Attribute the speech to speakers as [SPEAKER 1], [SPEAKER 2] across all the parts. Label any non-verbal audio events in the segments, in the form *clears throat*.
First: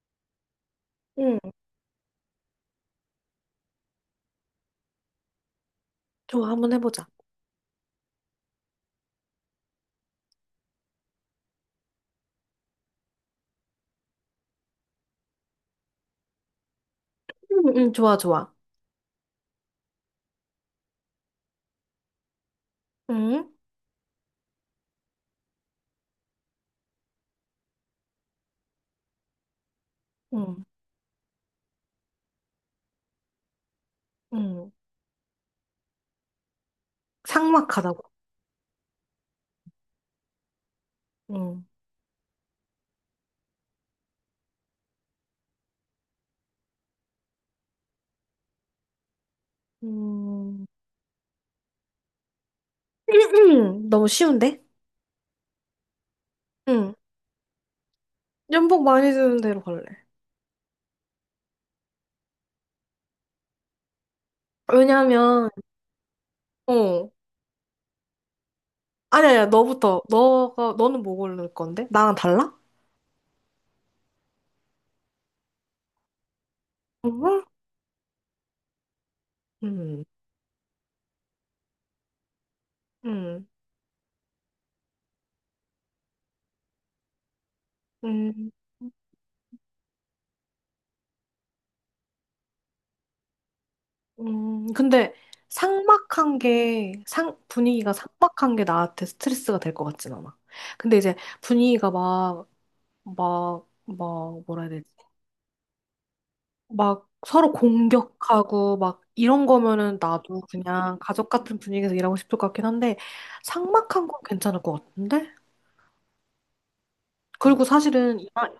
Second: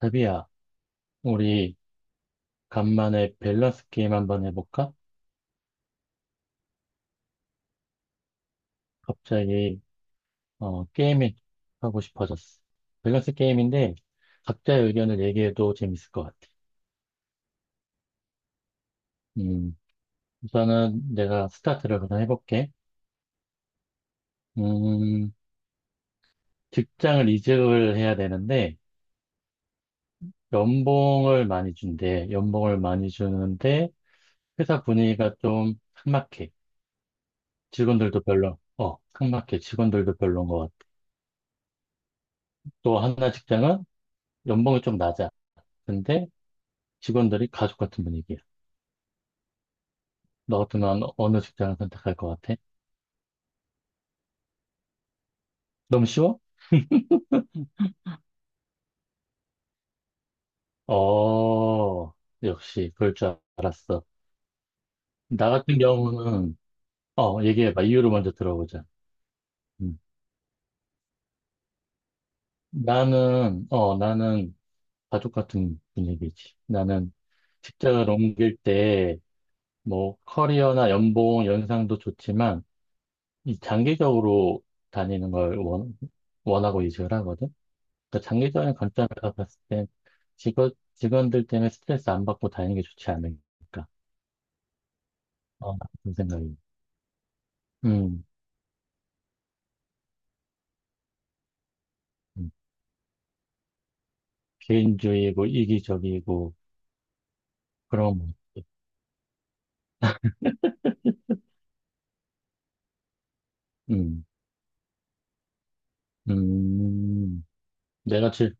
[SPEAKER 1] 자비야,
[SPEAKER 2] 응,
[SPEAKER 1] 우리 간만에 밸런스 게임 한번 해볼까?
[SPEAKER 2] 좋아, 한번 해보자.
[SPEAKER 1] 갑자기 게임이 하고 싶어졌어. 밸런스 게임인데 각자의 의견을 얘기해도 재밌을 것 같아.
[SPEAKER 2] 응, 응, 좋아, 좋아.
[SPEAKER 1] 음, 우선은 내가 스타트를 그냥 해볼게.
[SPEAKER 2] 응,
[SPEAKER 1] 음, 직장을 이직을 해야 되는데
[SPEAKER 2] 응,
[SPEAKER 1] 연봉을 많이 준대. 연봉을 많이 주는데
[SPEAKER 2] 응.
[SPEAKER 1] 회사 분위기가 좀 삭막해.
[SPEAKER 2] 삭막하다고.
[SPEAKER 1] 직원들도 삭막해. 직원들도 별로인 것 같아.
[SPEAKER 2] 응.
[SPEAKER 1] 또 하나 직장은 연봉이 좀 낮아. 근데 직원들이 가족 같은 분위기야. 너
[SPEAKER 2] 음,
[SPEAKER 1] 같으면 어느 직장을 선택할 것 같아?
[SPEAKER 2] *clears throat* 너무 쉬운데?
[SPEAKER 1] 너무 쉬워?
[SPEAKER 2] 응. 연봉 많이 드는 대로 갈래.
[SPEAKER 1] 어, 역시 그럴 줄 알았어.
[SPEAKER 2] 왜냐면,
[SPEAKER 1] 나 같은 경우는,
[SPEAKER 2] 어.
[SPEAKER 1] 어, 얘기해봐. 이유를 먼저 들어보자.
[SPEAKER 2] 아니야, 아니야,
[SPEAKER 1] 음.
[SPEAKER 2] 너부터. 너가, 너는 뭐 고를 건데? 나랑 달라?
[SPEAKER 1] 나는 가족 같은 분위기지. 나는
[SPEAKER 2] 응,
[SPEAKER 1] 직장을 옮길 때,
[SPEAKER 2] 응,
[SPEAKER 1] 뭐, 커리어나 연봉, 연상도 좋지만,
[SPEAKER 2] 응,
[SPEAKER 1] 이 장기적으로 다니는 걸 원하고 이직을 하거든. 그러니까
[SPEAKER 2] 응.
[SPEAKER 1] 장기적인 관점에서 봤을 땐 직원들 때문에 스트레스 안 받고 다니는 게 좋지 않을까.
[SPEAKER 2] 근데
[SPEAKER 1] 어, 그런
[SPEAKER 2] 삭막한
[SPEAKER 1] 생각이.
[SPEAKER 2] 게, 분위기가
[SPEAKER 1] 음,
[SPEAKER 2] 삭막한 게 나한테 스트레스가 될 것 같진 않아. 근데 이제 분위기가 막,
[SPEAKER 1] 음.
[SPEAKER 2] 뭐라 해야 되지?
[SPEAKER 1] 개인주의고 이기적이고,
[SPEAKER 2] 막 서로
[SPEAKER 1] 그런 거.
[SPEAKER 2] 공격하고 막 이런 거면은 나도 그냥 가족 같은 분위기에서 일하고 싶을 것 같긴 한데 삭막한 건
[SPEAKER 1] 음,
[SPEAKER 2] 괜찮을 것 같은데?
[SPEAKER 1] 음,
[SPEAKER 2] 그리고 사실은
[SPEAKER 1] 내가 질,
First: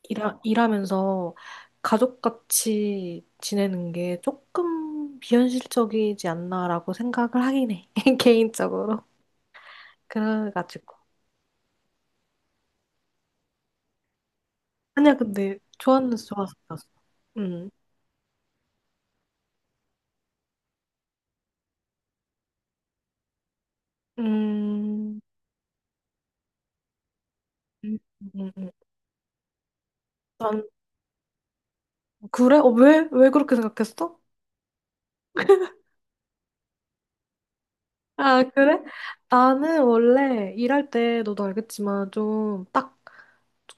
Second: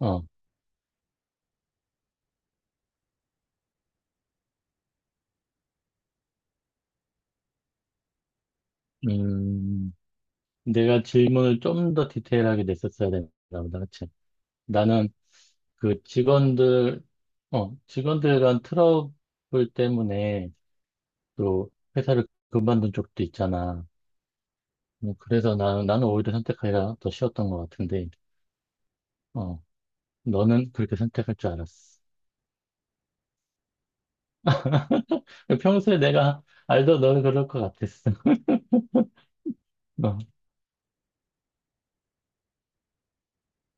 [SPEAKER 1] 어,
[SPEAKER 2] 일하면서 가족같이 지내는 게 조금 비현실적이지 않나라고 생각을 하긴 해. *laughs* 개인적으로.
[SPEAKER 1] 음,
[SPEAKER 2] 그래가지고.
[SPEAKER 1] 내가 질문을 좀 더 디테일하게 냈었어야 된다 보다, 그치? 나는
[SPEAKER 2] 아니야, 근데
[SPEAKER 1] 그
[SPEAKER 2] 좋았는지 좋았어.
[SPEAKER 1] 직원들,
[SPEAKER 2] 음.
[SPEAKER 1] 직원들 간 트러블 때문에 또 회사를 그만둔 쪽도 있잖아. 뭐
[SPEAKER 2] 음.
[SPEAKER 1] 그래서 나는 오히려 선택하기가 더 쉬웠던 것
[SPEAKER 2] 음.
[SPEAKER 1] 같은데,
[SPEAKER 2] 음. 음.
[SPEAKER 1] 어,
[SPEAKER 2] 난
[SPEAKER 1] 너는 그렇게 선택할 줄 알았어.
[SPEAKER 2] 그래? 어, 왜? 왜 그렇게 생각했어?
[SPEAKER 1] 평소에 내가 알던 너는 그럴 것 같았어.
[SPEAKER 2] 아,
[SPEAKER 1] *laughs*
[SPEAKER 2] 그래? 나는
[SPEAKER 1] 어,
[SPEAKER 2] 원래 일할 때 너도 알겠지만 좀 딱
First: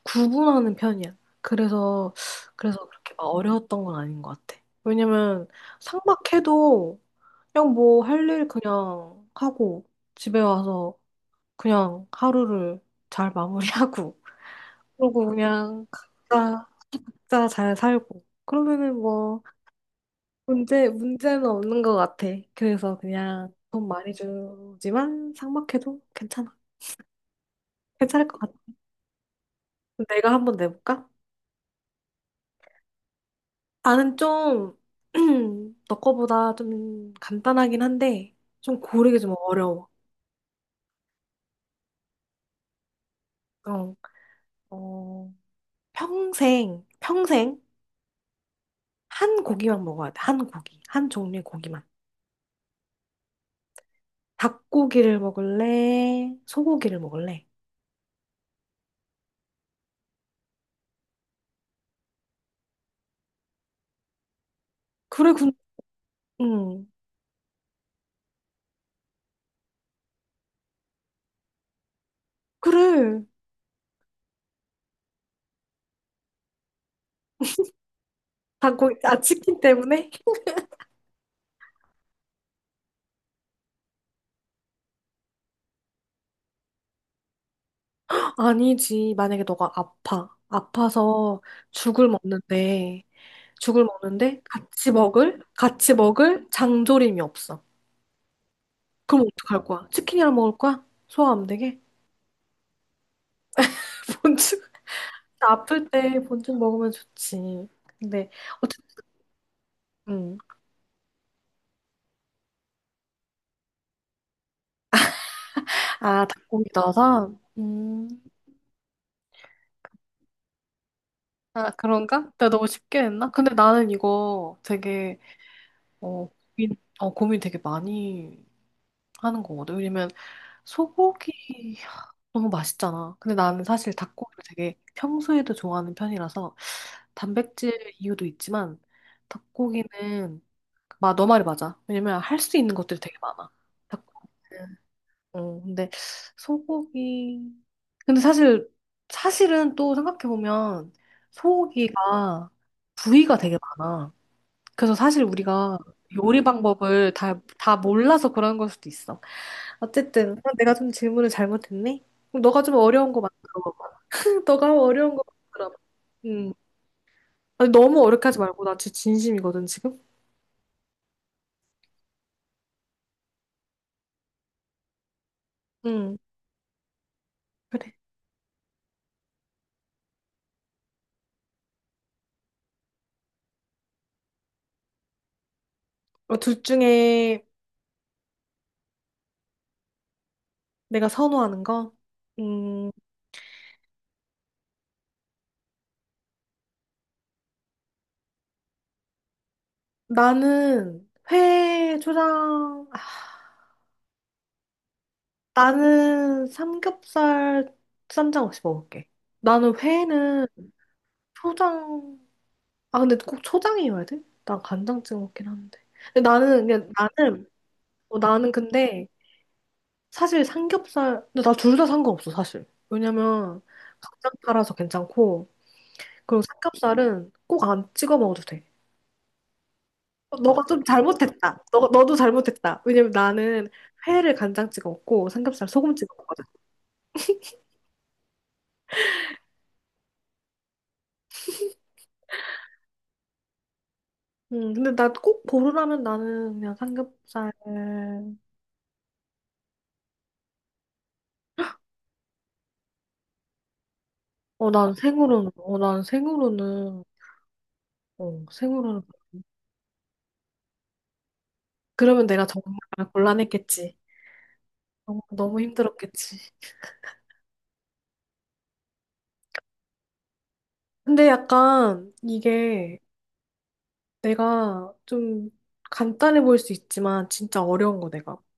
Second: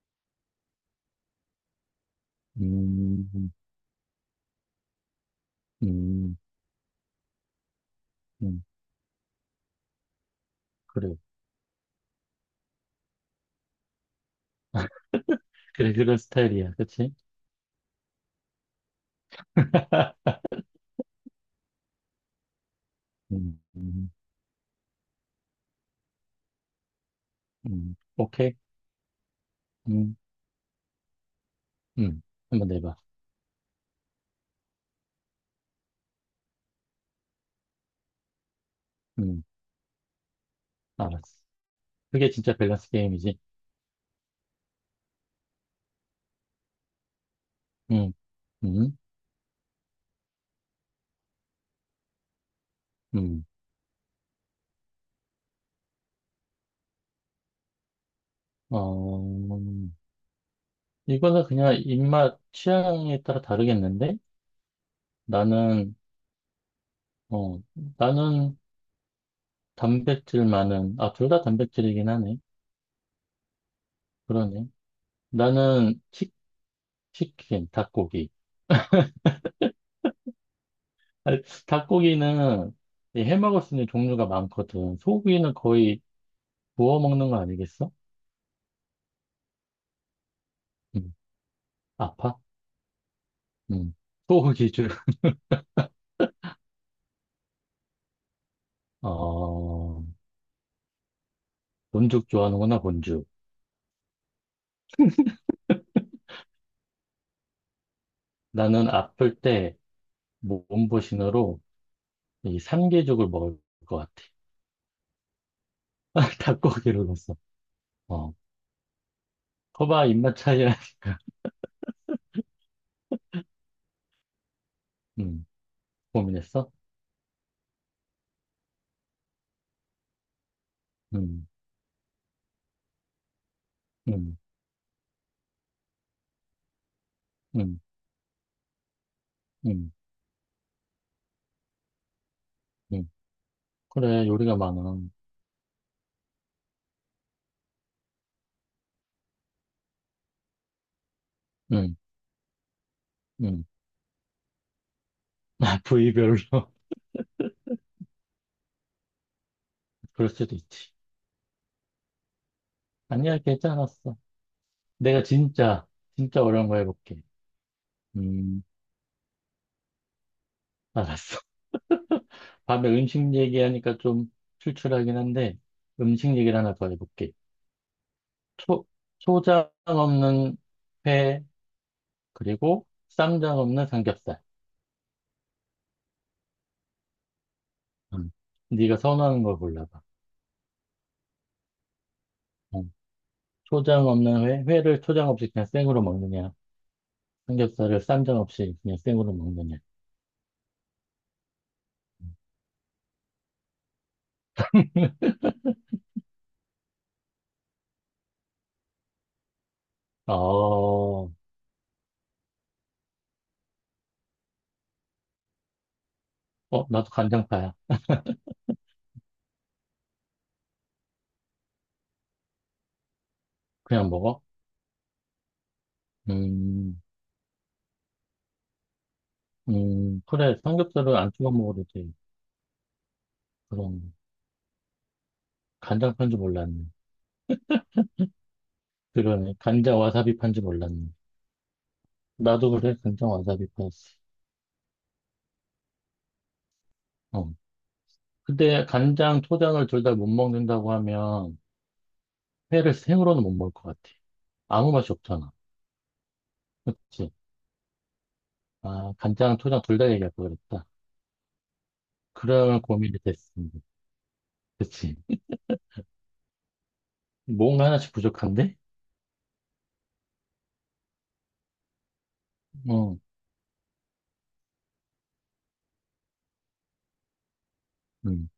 [SPEAKER 2] 구분하는 편이야. 그래서 그렇게 막
[SPEAKER 1] 음,
[SPEAKER 2] 어려웠던 건 아닌 것 같아. 왜냐면
[SPEAKER 1] 음,
[SPEAKER 2] 상박해도 그냥 뭐 할 일
[SPEAKER 1] 음,
[SPEAKER 2] 그냥 하고 집에 와서
[SPEAKER 1] 그래.
[SPEAKER 2] 그냥 하루를 잘 마무리하고 *laughs* 그러고 그냥
[SPEAKER 1] 그래, 그런 스타일이야. 그치?
[SPEAKER 2] 각자 잘 살고 그러면은 뭐
[SPEAKER 1] *laughs*
[SPEAKER 2] 문제는 없는 것 같아. 그래서 그냥
[SPEAKER 1] 음,
[SPEAKER 2] 돈
[SPEAKER 1] 음,
[SPEAKER 2] 많이 주지만 상박해도 괜찮아. 괜찮을 것
[SPEAKER 1] 오케이.
[SPEAKER 2] 같아.
[SPEAKER 1] 음,
[SPEAKER 2] 내가 한번 내볼까?
[SPEAKER 1] 음, 한번 내봐.
[SPEAKER 2] 나는 좀, *clears throat* 너 거보다 좀 간단하긴 한데, 좀 고르기 좀
[SPEAKER 1] 음,
[SPEAKER 2] 어려워.
[SPEAKER 1] 알았어. 그게 진짜 밸런스 게임이지.
[SPEAKER 2] 어, 어, 평생
[SPEAKER 1] 음, 음,
[SPEAKER 2] 한 고기만 먹어야 돼. 한 고기. 한 종류의 고기만.
[SPEAKER 1] 음.
[SPEAKER 2] 닭고기를 먹을래? 소고기를 먹을래?
[SPEAKER 1] 어, 이거는 그냥 입맛 취향에 따라 다르겠는데?
[SPEAKER 2] 그래, 군,
[SPEAKER 1] 나는,
[SPEAKER 2] 응.
[SPEAKER 1] 어, 나는 단백질 많은, 아, 둘 다 단백질이긴 하네.
[SPEAKER 2] 그래.
[SPEAKER 1] 그러네. 나는 킨 닭고기.
[SPEAKER 2] 닭고기, 아, 치킨 때문에?
[SPEAKER 1] 아니, 닭고기는 이해 먹을 수 있는 종류가 많거든. 소고기는 거의 구워 먹는 거 아니겠어?
[SPEAKER 2] *laughs* 아니지. 만약에 너가 아파.
[SPEAKER 1] 음,
[SPEAKER 2] 아파서 죽을
[SPEAKER 1] 아파?
[SPEAKER 2] 먹는데, 죽을
[SPEAKER 1] 음,
[SPEAKER 2] 먹는데
[SPEAKER 1] 소고기 줄. *laughs*
[SPEAKER 2] 같이 먹을 장조림이 없어. 그럼 어떡할 거야?
[SPEAKER 1] 어,
[SPEAKER 2] 치킨이랑 먹을 거야? 소화 안 되게?
[SPEAKER 1] 본죽 좋아하는구나, 본죽.
[SPEAKER 2] *laughs* 본죽 아플 때 본죽 먹으면 좋지. 근데 어쨌든
[SPEAKER 1] 나는 아플 때
[SPEAKER 2] 음.
[SPEAKER 1] 몸보신으로 이 삼계죽을 먹을 것 같아.
[SPEAKER 2] 아
[SPEAKER 1] *laughs*
[SPEAKER 2] 닭고기
[SPEAKER 1] 닭고기를
[SPEAKER 2] 넣어서
[SPEAKER 1] 넣었어. 어, 거봐, 입맛 차이라니까.
[SPEAKER 2] 아 그런가? 내가 너무 쉽게 했나? 근데 나는 이거 되게
[SPEAKER 1] 음,
[SPEAKER 2] 어
[SPEAKER 1] 고민했어?
[SPEAKER 2] 고민 고민 되게 많이 하는 거거든. 왜냐면 소고기
[SPEAKER 1] 음,
[SPEAKER 2] 하, 너무 맛있잖아. 근데 나는 사실
[SPEAKER 1] 음,
[SPEAKER 2] 닭고기를 되게 평소에도 좋아하는 편이라서 단백질
[SPEAKER 1] 음.
[SPEAKER 2] 이유도 있지만
[SPEAKER 1] 음.
[SPEAKER 2] 닭고기는 마, 너 말이 맞아. 왜냐면 할 수 있는 것들이
[SPEAKER 1] 음.
[SPEAKER 2] 되게 많아.
[SPEAKER 1] 그래, 요리가
[SPEAKER 2] 닭고기는.
[SPEAKER 1] 많아.
[SPEAKER 2] 어, 근데 소고기. 근데 사실 사실은 또 생각해 보면
[SPEAKER 1] 응,
[SPEAKER 2] 소고기가 부위가 되게
[SPEAKER 1] 응.
[SPEAKER 2] 많아. 그래서 사실 우리가
[SPEAKER 1] *laughs* 부위별로.
[SPEAKER 2] 요리
[SPEAKER 1] *laughs*
[SPEAKER 2] 방법을 다 몰라서 그런 걸 수도 있어.
[SPEAKER 1] 그럴
[SPEAKER 2] 어쨌든 어,
[SPEAKER 1] 수도
[SPEAKER 2] 내가 좀
[SPEAKER 1] 있지.
[SPEAKER 2] 질문을 잘못했네. 그럼 너가 좀 어려운 거
[SPEAKER 1] 아니야,
[SPEAKER 2] 만들어봐.
[SPEAKER 1] 괜찮았어.
[SPEAKER 2] *laughs* 너가 어려운 거
[SPEAKER 1] 내가
[SPEAKER 2] 만들어봐.
[SPEAKER 1] 진짜, 진짜
[SPEAKER 2] 음.
[SPEAKER 1] 어려운 거 해볼게.
[SPEAKER 2] 아니, 너무 어렵게 하지
[SPEAKER 1] 음,
[SPEAKER 2] 말고 나 진짜 진심이거든 지금.
[SPEAKER 1] 알았어. *laughs* 밤에 음식 얘기하니까 좀 출출하긴 한데,
[SPEAKER 2] 음.
[SPEAKER 1] 음식 얘기를 하나 더 해볼게.
[SPEAKER 2] 그래.
[SPEAKER 1] 초, 초장 없는 회, 그리고 쌈장 없는 삼겹살.
[SPEAKER 2] 어, 둘 중에
[SPEAKER 1] 음. 네가 선호하는 걸 골라봐.
[SPEAKER 2] 내가 선호하는 거. 음.
[SPEAKER 1] 음. 초장 없는 회, 회를 초장 없이 그냥 생으로 먹느냐, 삼겹살을 쌈장 없이 그냥 생으로 먹느냐.
[SPEAKER 2] 나는 회 초장. 아,
[SPEAKER 1] *laughs*
[SPEAKER 2] 나는 삼겹살 쌈장 없이 먹을게. 나는 회는
[SPEAKER 1] 어,
[SPEAKER 2] 초장. 아 근데 꼭 초장이어야 돼? 난 간장 찍어 먹긴 하는데. 근데 나는 그냥
[SPEAKER 1] 나도
[SPEAKER 2] 나는
[SPEAKER 1] 간장파야.
[SPEAKER 2] 어, 나는 근데 사실 삼겹살, 근데 나 둘 다 상관없어, 사실. 왜냐면
[SPEAKER 1] 그냥
[SPEAKER 2] 각장
[SPEAKER 1] 먹어?
[SPEAKER 2] 팔아서 괜찮고, 그리고
[SPEAKER 1] 음,
[SPEAKER 2] 삼겹살은 꼭 안 찍어 먹어도 돼. 어,
[SPEAKER 1] 그래.
[SPEAKER 2] 너가 좀
[SPEAKER 1] 삼겹살을 안 찍어
[SPEAKER 2] 잘못했다.
[SPEAKER 1] 먹어도 돼.
[SPEAKER 2] 너도 잘못했다. 왜냐면 나는
[SPEAKER 1] 그럼,
[SPEAKER 2] 회를 간장 찍어 먹고 삼겹살 소금 찍어
[SPEAKER 1] 간장파인 줄
[SPEAKER 2] 먹거든.
[SPEAKER 1] 몰랐네. 그러네. 간장 와사비파인 줄 몰랐네. 나도 그래. 간장 와사비파였어.
[SPEAKER 2] 근데 나 꼭 고르라면 나는 그냥 삼겹살.
[SPEAKER 1] 어. 근데 간장, 초장을 둘 다 못 먹는다고 하면, 회를 생으로는 못 먹을 것 같아. 아무 맛이 없잖아.
[SPEAKER 2] 어, 난 생으로는,
[SPEAKER 1] 그치?
[SPEAKER 2] 어, 생으로는.
[SPEAKER 1] 아, 간장, 초장 둘 다 얘기할 걸 그랬다.
[SPEAKER 2] 그러면 내가 정말
[SPEAKER 1] 그러면 고민이 됐습니다.
[SPEAKER 2] 곤란했겠지. 어,
[SPEAKER 1] 그치?
[SPEAKER 2] 너무 너무 힘들었겠지.
[SPEAKER 1] 뭔가 하나씩 부족한데?
[SPEAKER 2] 근데 약간 이게
[SPEAKER 1] 어,
[SPEAKER 2] 내가 좀 간단해 보일 수 있지만 진짜 어려운 거 내가
[SPEAKER 1] 음,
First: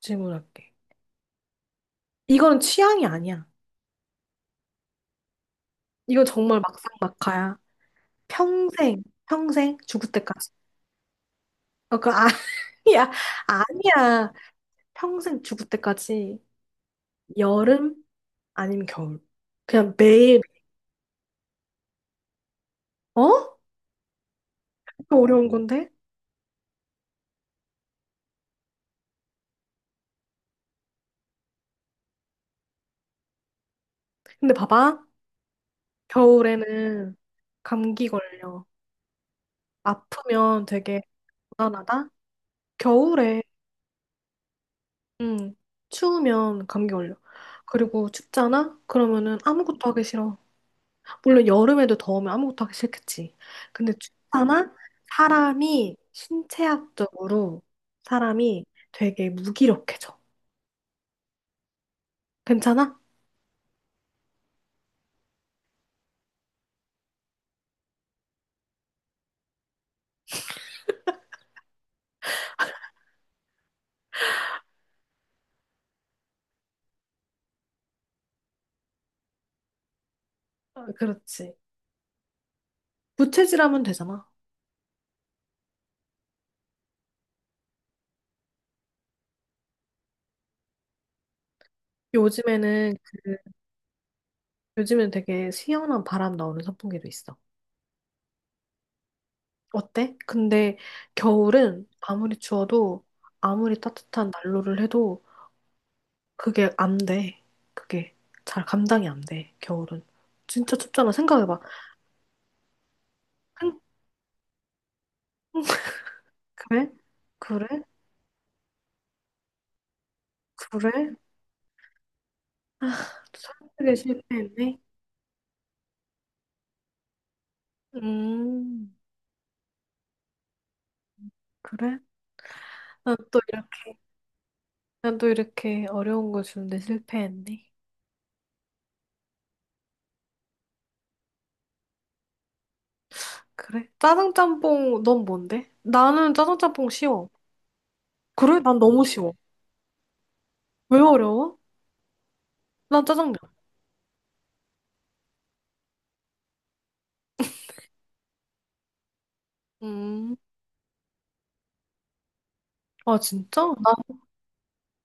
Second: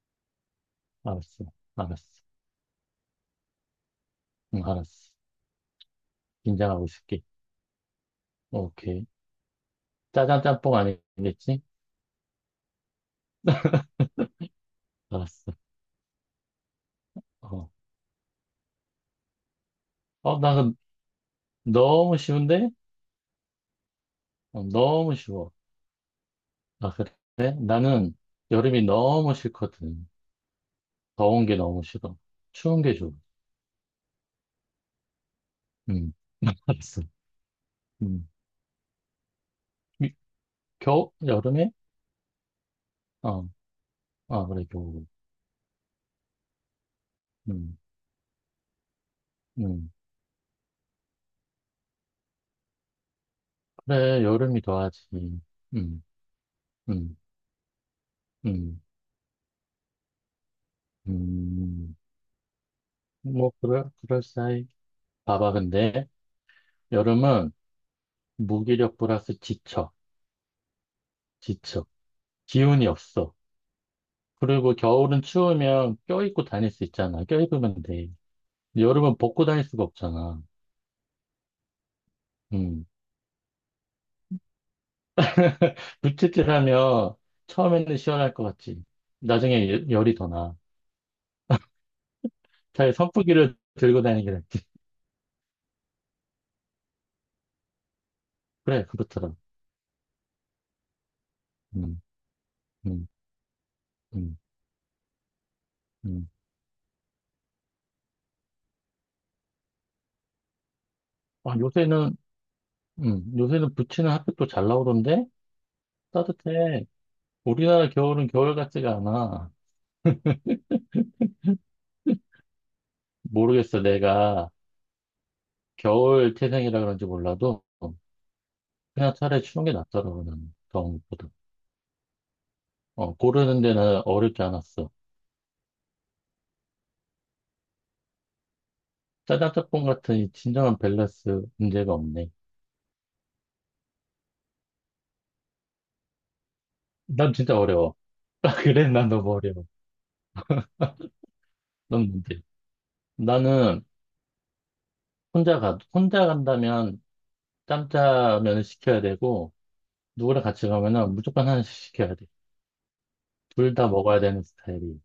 [SPEAKER 2] 질문할게.
[SPEAKER 1] 알았어. 알았어.
[SPEAKER 2] 이거는 취향이 아니야.
[SPEAKER 1] 응, 알았어.
[SPEAKER 2] 이거 정말
[SPEAKER 1] 긴장하고 있을게.
[SPEAKER 2] 막상막하야.
[SPEAKER 1] 오케이.
[SPEAKER 2] 평생 죽을
[SPEAKER 1] 짜장
[SPEAKER 2] 때까지.
[SPEAKER 1] 짬뽕 아니겠지?
[SPEAKER 2] 어, 아니야, *laughs* 아니야. 평생
[SPEAKER 1] 알았어.
[SPEAKER 2] 죽을 때까지
[SPEAKER 1] 어.
[SPEAKER 2] 여름 아니면 겨울. 그냥
[SPEAKER 1] 어,
[SPEAKER 2] 매일.
[SPEAKER 1] 나 그- 너무 쉬운데?
[SPEAKER 2] 어?
[SPEAKER 1] 너무
[SPEAKER 2] 이거 어려운
[SPEAKER 1] 쉬워.
[SPEAKER 2] 건데?
[SPEAKER 1] 아, 그래? 나는 여름이 너무 싫거든. 더운 게 너무 싫어. 추운 게 좋아.
[SPEAKER 2] 근데 봐봐.
[SPEAKER 1] 응, 알았어.
[SPEAKER 2] 겨울에는 감기
[SPEAKER 1] 응.
[SPEAKER 2] 걸려.
[SPEAKER 1] 이-
[SPEAKER 2] 아프면 되게
[SPEAKER 1] 겨우? 여름에?
[SPEAKER 2] 불안하다. 겨울에
[SPEAKER 1] 어, 아, 그래, 겨울.
[SPEAKER 2] 응, 추우면 감기 걸려.
[SPEAKER 1] 응,
[SPEAKER 2] 그리고 춥잖아? 그러면은 아무것도
[SPEAKER 1] 응.
[SPEAKER 2] 하기 싫어. 물론 여름에도 더우면 아무것도 하기 싫겠지. 근데
[SPEAKER 1] 그래, 여름이
[SPEAKER 2] 춥잖아?
[SPEAKER 1] 더 하지. 응,
[SPEAKER 2] 사람이
[SPEAKER 1] 응,
[SPEAKER 2] 신체학적으로 사람이
[SPEAKER 1] 응,
[SPEAKER 2] 되게 무기력해져.
[SPEAKER 1] 응.
[SPEAKER 2] 괜찮아?
[SPEAKER 1] 뭐, 그럴싸해. 봐봐, 근데. 여름은 무기력 플러스 지쳐, 지쳐. 기운이 없어. 그리고 겨울은 추우면 껴입고 다닐 수 있잖아. 껴입으면 돼. 여름은 벗고 다닐 수가 없잖아.
[SPEAKER 2] 어, 그렇지.
[SPEAKER 1] 음.
[SPEAKER 2] 부채질하면 되잖아.
[SPEAKER 1] 불치질하면 처음에는 시원할 것 같지. 나중에 열이 더 나. 차라리
[SPEAKER 2] 요즘에는 그,
[SPEAKER 1] 선풍기를 들고 다니는 게 낫지.
[SPEAKER 2] 요즘엔 되게 시원한 바람 나오는 선풍기도 있어.
[SPEAKER 1] 그래, 그렇더라.
[SPEAKER 2] 어때? 근데 겨울은
[SPEAKER 1] 음,
[SPEAKER 2] 아무리 추워도
[SPEAKER 1] 음,
[SPEAKER 2] 아무리 따뜻한
[SPEAKER 1] 음,
[SPEAKER 2] 난로를 해도
[SPEAKER 1] 음.
[SPEAKER 2] 그게 안 돼. 그게 잘 감당이 안 돼, 겨울은. 진짜 춥잖아.
[SPEAKER 1] 아,
[SPEAKER 2] 생각해봐.
[SPEAKER 1] 요새는
[SPEAKER 2] 한-
[SPEAKER 1] 부치는 핫팩도 잘 나오던데? 따뜻해.
[SPEAKER 2] 그래? 그래?
[SPEAKER 1] 우리나라 겨울은 겨울 같지가 않아.
[SPEAKER 2] 그래? 아, 또
[SPEAKER 1] 모르겠어,
[SPEAKER 2] 설득에
[SPEAKER 1] 내가.
[SPEAKER 2] 실패했네.
[SPEAKER 1] 겨울 태생이라 그런지 몰라도
[SPEAKER 2] 음,
[SPEAKER 1] 그냥 차라리 추운 게 낫더라고 나는 더운 것보다.
[SPEAKER 2] 그래? 난 또
[SPEAKER 1] 고르는
[SPEAKER 2] 이렇게,
[SPEAKER 1] 데는 어렵지 않았어.
[SPEAKER 2] 난 또 이렇게 어려운 거 주는데 실패했네.
[SPEAKER 1] 짜장짬뽕 같은 이 진정한 밸런스 문제가 없네.
[SPEAKER 2] 그래? 짜장짬뽕, 넌 뭔데? 나는 짜장짬뽕 쉬워.
[SPEAKER 1] 난 진짜 어려워.
[SPEAKER 2] 그래?
[SPEAKER 1] *laughs*
[SPEAKER 2] 난
[SPEAKER 1] 그래,
[SPEAKER 2] 너무
[SPEAKER 1] 난
[SPEAKER 2] 쉬워.
[SPEAKER 1] 너무 어려워.
[SPEAKER 2] 왜 어려워?
[SPEAKER 1] 넌 뭔데?
[SPEAKER 2] 난 짜장면.
[SPEAKER 1] 나는 혼자 간다면 짬짜면을 시켜야 되고,
[SPEAKER 2] 음,
[SPEAKER 1] 누구랑 같이 가면은 무조건 하나씩 시켜야 돼.
[SPEAKER 2] 아, 진짜?
[SPEAKER 1] 둘 다
[SPEAKER 2] 나
[SPEAKER 1] 먹어야 되는 스타일이.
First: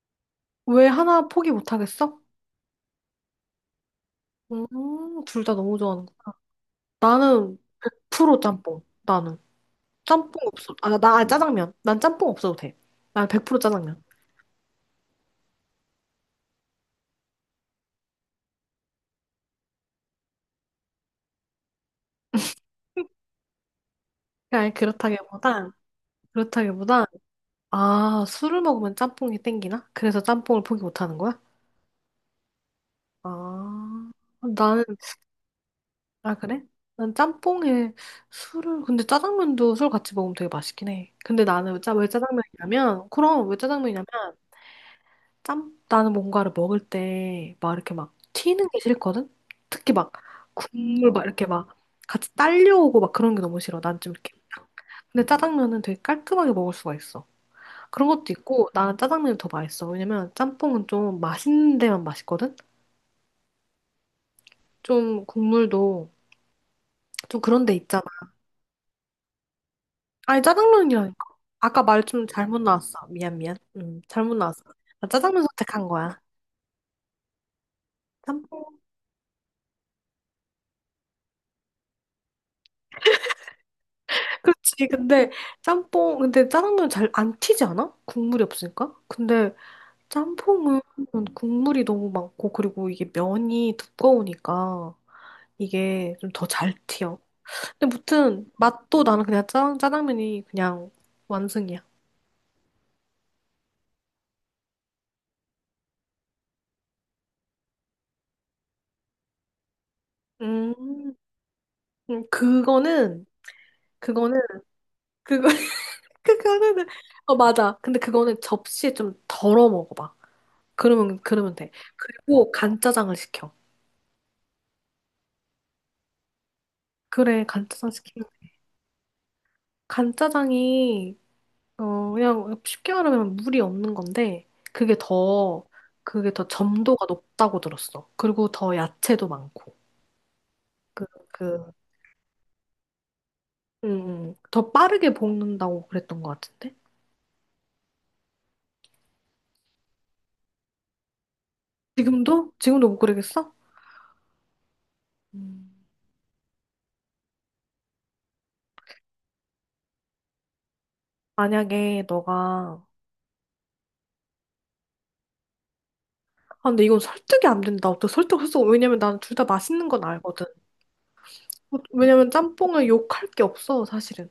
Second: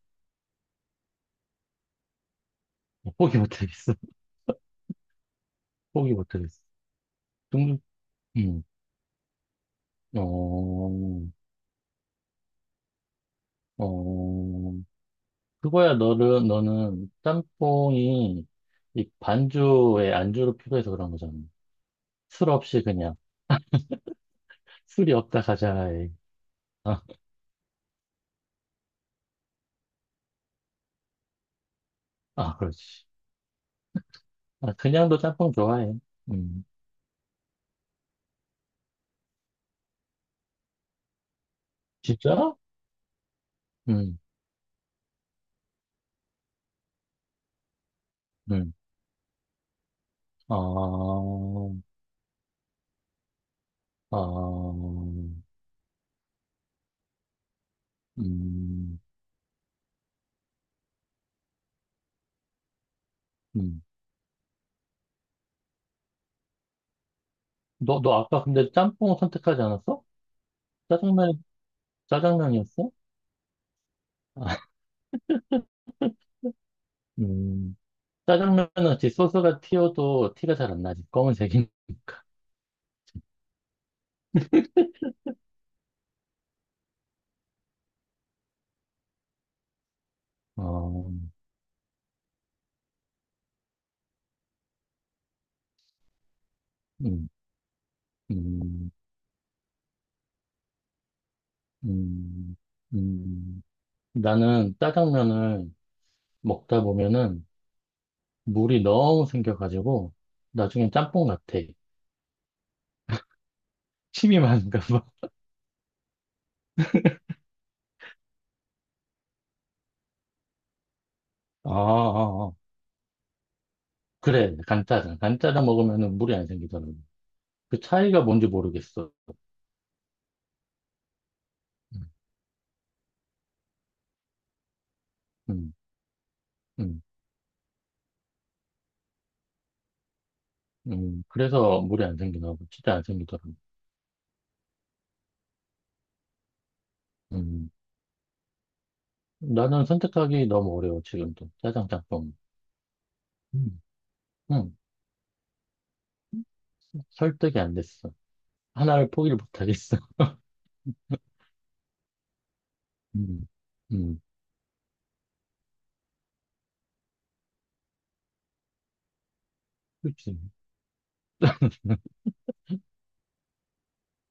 [SPEAKER 2] 왜 하나 포기 못하겠어?
[SPEAKER 1] 포기 못하겠어. *laughs*
[SPEAKER 2] 음, 둘 다 너무 좋아하는
[SPEAKER 1] 포기
[SPEAKER 2] 거.
[SPEAKER 1] 못하겠어.
[SPEAKER 2] 나는
[SPEAKER 1] 중,
[SPEAKER 2] 프로
[SPEAKER 1] 음,
[SPEAKER 2] 짬뽕. 나는 짬뽕 없어.
[SPEAKER 1] 어,
[SPEAKER 2] 아, 나 아니, 짜장면. 난 짬뽕 없어도 돼. 난 100% 짜장면.
[SPEAKER 1] 어, 그거야 너는 짬뽕이 이 반주에 안주로 필요해서 그런 거잖아. 술 없이 그냥
[SPEAKER 2] *laughs* 그니
[SPEAKER 1] 술이 없다 가자에. 아,
[SPEAKER 2] 그렇다기보다 아, 술을 먹으면 짬뽕이 땡기나? 그래서 짬뽕을 포기 못 하는 거야?
[SPEAKER 1] 아 그렇지.
[SPEAKER 2] 아,
[SPEAKER 1] 아,
[SPEAKER 2] 나는
[SPEAKER 1] 그냥도 짬뽕 좋아해.
[SPEAKER 2] 아 그래?
[SPEAKER 1] 음.
[SPEAKER 2] 난 짬뽕에 술을 근데 짜장면도 술 같이 먹으면 되게 맛있긴 해. 근데 나는 짜, 왜
[SPEAKER 1] 진짜?
[SPEAKER 2] 짜장면이냐면 그럼 왜 짜장면이냐면
[SPEAKER 1] 음.
[SPEAKER 2] 짬? 나는 뭔가를 먹을 때 막 이렇게 막 튀는
[SPEAKER 1] 음.
[SPEAKER 2] 게 싫거든? 특히 막 국물
[SPEAKER 1] 아.
[SPEAKER 2] 막 이렇게 막 같이 딸려오고 막 그런 게 너무 싫어. 난 좀 이렇게. 딱.
[SPEAKER 1] 아.
[SPEAKER 2] 근데 짜장면은 되게 깔끔하게 먹을 수가 있어. 그런 것도 있고 나는
[SPEAKER 1] 음.
[SPEAKER 2] 짜장면이 더 맛있어. 왜냐면 짬뽕은 좀 맛있는 데만 맛있거든?
[SPEAKER 1] 음.
[SPEAKER 2] 좀 국물도 좀 그런 데 있잖아.
[SPEAKER 1] 너 아까 근데 짬뽕 선택하지 않았어?
[SPEAKER 2] 아니 짜장면이라니까.
[SPEAKER 1] 짜장면
[SPEAKER 2] 아까 말 좀 잘못
[SPEAKER 1] 짜장면이었어?
[SPEAKER 2] 나왔어. 미안 미안. 잘못
[SPEAKER 1] 아,
[SPEAKER 2] 나왔어. 나 짜장면 선택한 거야.
[SPEAKER 1] 음.
[SPEAKER 2] 짬뽕
[SPEAKER 1] 짜장면은 지 소스가 튀어도 티가 잘 안 나지. 검은색인.
[SPEAKER 2] 그렇지 근데 짬뽕, 근데 짜장면 잘 안 튀지 않아? 국물이 없으니까? 근데 짬뽕은
[SPEAKER 1] 어.
[SPEAKER 2] 국물이 너무 많고, 그리고 이게 면이 두꺼우니까 이게 좀 더 잘 튀어.
[SPEAKER 1] 음.
[SPEAKER 2] 근데 무튼
[SPEAKER 1] 음,
[SPEAKER 2] 맛도 나는 그냥 짜장면이 그냥 완승이야.
[SPEAKER 1] 음, 음. 나는 짜장면을 먹다 보면은 물이 너무 생겨가지고 나중엔
[SPEAKER 2] 음,
[SPEAKER 1] 짬뽕 같아.
[SPEAKER 2] 음, 그거는,
[SPEAKER 1] 침이
[SPEAKER 2] 그거는,
[SPEAKER 1] 많은가 봐. *laughs*
[SPEAKER 2] 그거, *laughs* 그거는, 어, 맞아. 근데 그거는 접시에 좀 덜어 먹어봐. 그러면
[SPEAKER 1] 아,
[SPEAKER 2] 돼.
[SPEAKER 1] 아,
[SPEAKER 2] 그리고
[SPEAKER 1] 아.
[SPEAKER 2] 간짜장을 시켜.
[SPEAKER 1] 그래, 간짜장. 간짜장 먹으면은 물이 안 생기잖아.
[SPEAKER 2] 그래,
[SPEAKER 1] 그
[SPEAKER 2] 간짜장
[SPEAKER 1] 차이가
[SPEAKER 2] 시키면
[SPEAKER 1] 뭔지 모르겠어.
[SPEAKER 2] 간짜장이
[SPEAKER 1] 음,
[SPEAKER 2] 어 그냥 쉽게 말하면 물이 없는 건데
[SPEAKER 1] 음,
[SPEAKER 2] 그게 더
[SPEAKER 1] 음.
[SPEAKER 2] 점도가 높다고 들었어. 그리고 더 야채도 많고
[SPEAKER 1] 음. 그래서 물이 안 생기나 봐. 진짜 안 생기더라고.
[SPEAKER 2] 그그음더 빠르게 볶는다고 그랬던 것 같은데
[SPEAKER 1] 음. 나는 선택하기 너무 어려워, 지금도. 짜장, 짬뽕.
[SPEAKER 2] 지금도 지금도 못 그러겠어?
[SPEAKER 1] 음. 음.
[SPEAKER 2] 음,
[SPEAKER 1] 설득이 안 됐어. 하나를 포기를 못 하겠어.
[SPEAKER 2] 만약에 너가
[SPEAKER 1] *laughs* 음. 음.
[SPEAKER 2] 아 근데 이건 설득이 안 된다. 어떻게 설득할 수? 왜냐면 나는 둘 다 맛있는 건
[SPEAKER 1] 그치.
[SPEAKER 2] 알거든. 왜냐면 짬뽕을 욕할 게 없어 사실은.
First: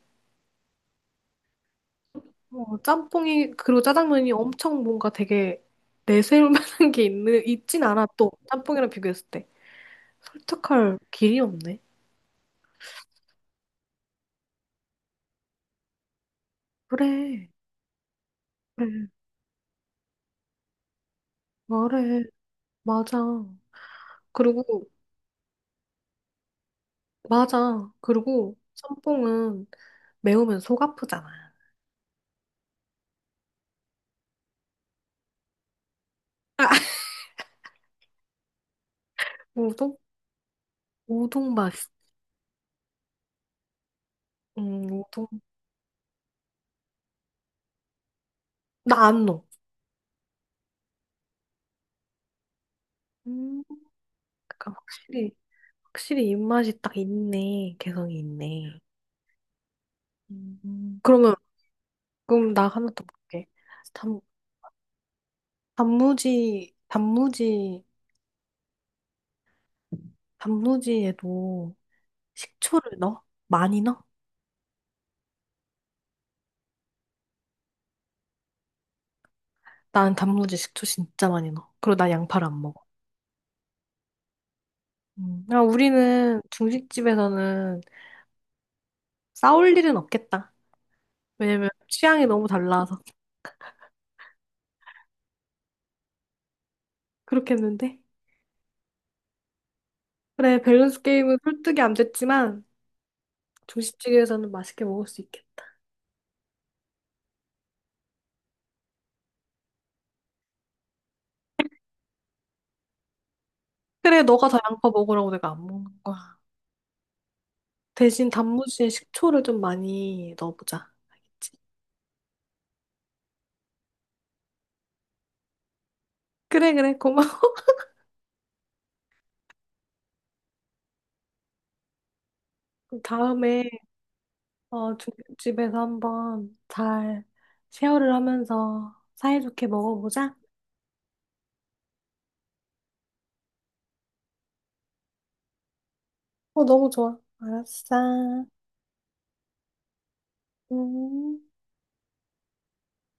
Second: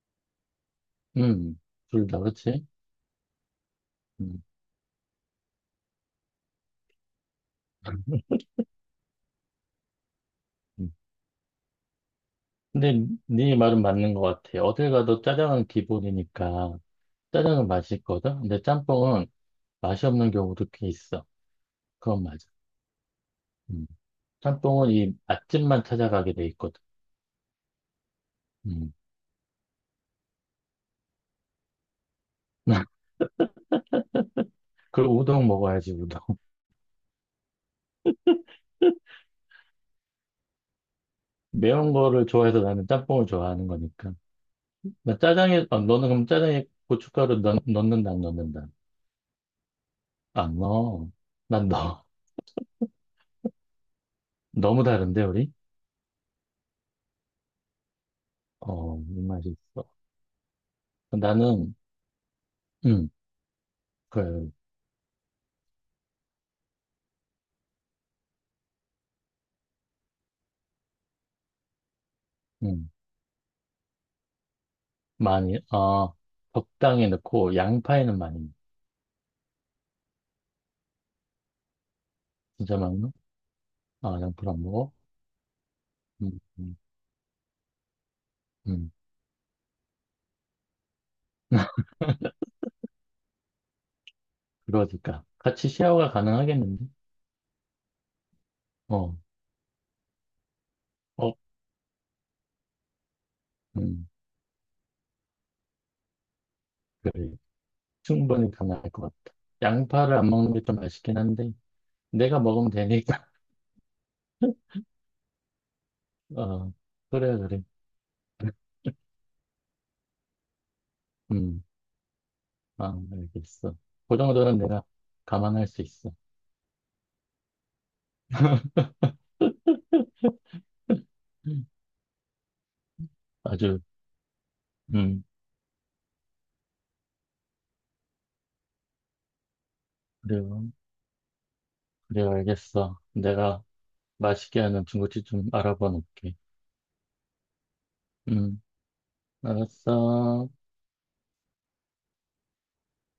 [SPEAKER 1] 음, 둘 다, 그치?
[SPEAKER 2] 어, 짬뽕이, 그리고 짜장면이
[SPEAKER 1] 음,
[SPEAKER 2] 엄청 뭔가 되게 내세울 만한 게 있는, 있진 않아, 또. 짬뽕이랑 비교했을 때.
[SPEAKER 1] 음.
[SPEAKER 2] 설득할 길이 없네.
[SPEAKER 1] 근데 네 말은 맞는 것 같아. 어딜 가도 짜장은 기본이니까
[SPEAKER 2] 그래,
[SPEAKER 1] 짜장은 맛있거든? 근데
[SPEAKER 2] 그래,
[SPEAKER 1] 짬뽕은 맛이 없는 경우도 꽤 있어. 그건
[SPEAKER 2] 말해.
[SPEAKER 1] 맞아.
[SPEAKER 2] 맞아.
[SPEAKER 1] 음.
[SPEAKER 2] 그리고,
[SPEAKER 1] 짬뽕은 이 맛집만 찾아가게 돼 있거든.
[SPEAKER 2] 맞아. 그리고
[SPEAKER 1] 음.
[SPEAKER 2] 짬뽕은 매우면 속 아프잖아.
[SPEAKER 1] *laughs* 그리고 우동 먹어야지, 우동.
[SPEAKER 2] 아,
[SPEAKER 1] *laughs*
[SPEAKER 2] 우동? 우동 맛.
[SPEAKER 1] 매운 거를 좋아해서 나는 짬뽕을 좋아하는 거니까.
[SPEAKER 2] 우동.
[SPEAKER 1] 너는 그럼 짜장에 고춧가루 넣는다, 안 넣는다?
[SPEAKER 2] 나 안 넣어.
[SPEAKER 1] 안 넣어. 난 넣어.
[SPEAKER 2] 음,
[SPEAKER 1] *laughs*
[SPEAKER 2] 그러니까
[SPEAKER 1] 너무 다른데,
[SPEAKER 2] 확실히,
[SPEAKER 1] 우리?
[SPEAKER 2] 확실히 입맛이 딱 있네. 개성이 있네.
[SPEAKER 1] 이 맛이 있어.
[SPEAKER 2] 그러면,
[SPEAKER 1] 나는,
[SPEAKER 2] 그럼 나 하나 더
[SPEAKER 1] 음,
[SPEAKER 2] 볼게.
[SPEAKER 1] 그래,
[SPEAKER 2] 단무지, 단무지, 단무지에도
[SPEAKER 1] 음,
[SPEAKER 2] 식초를 넣어? 많이 넣어?
[SPEAKER 1] 많이, 아, 적당히 넣고, 양파에는 많이 넣어.
[SPEAKER 2] 난 단무지 식초 진짜 많이 넣어. 그리고 나 양파를 안
[SPEAKER 1] 진짜
[SPEAKER 2] 먹어.
[SPEAKER 1] 많이 넣어? 아, 양파를 안 먹어?
[SPEAKER 2] 음. 야,
[SPEAKER 1] 음,
[SPEAKER 2] 우리는
[SPEAKER 1] 음,
[SPEAKER 2] 중식집에서는
[SPEAKER 1] 음,
[SPEAKER 2] 싸울 일은 없겠다. 왜냐면 취향이 너무 달라서.
[SPEAKER 1] 그러니까. 같이 쉐어가 가능하겠는데?
[SPEAKER 2] 그렇겠는데?
[SPEAKER 1] 어,
[SPEAKER 2] 그래, 밸런스
[SPEAKER 1] 어,
[SPEAKER 2] 게임은 설득이 안 됐지만
[SPEAKER 1] 음,
[SPEAKER 2] 중식집에서는 맛있게 먹을 수 있겠다.
[SPEAKER 1] 그래. 충분히 가능할 것 같다. 양파를 안 먹는 게 좀 아쉽긴 한데, 내가 먹으면 되니까.
[SPEAKER 2] 그래, 너가 더 양파 먹으라고 내가 안 먹는
[SPEAKER 1] *laughs*
[SPEAKER 2] 거야.
[SPEAKER 1] 어, 그래, 그래.
[SPEAKER 2] 대신 단무지에 식초를 좀 많이 넣어보자. 알겠지?
[SPEAKER 1] 음, 아, 알겠어. 그 정도는 내가 감안할 수 있어.
[SPEAKER 2] 그래, 그래, 고마워.
[SPEAKER 1] *laughs*
[SPEAKER 2] 그럼 다음에
[SPEAKER 1] 아주,
[SPEAKER 2] 어, 두-
[SPEAKER 1] 음,
[SPEAKER 2] 집에서 한번 잘 쉐어를 하면서 사이좋게 먹어보자.
[SPEAKER 1] 그래요. 그래요, 알겠어. 내가, 맛있게 하는 중국집 좀 알아봐 놓을게.
[SPEAKER 2] 어, 너무 좋아. 알았어.
[SPEAKER 1] 음, 알았어.
[SPEAKER 2] 음.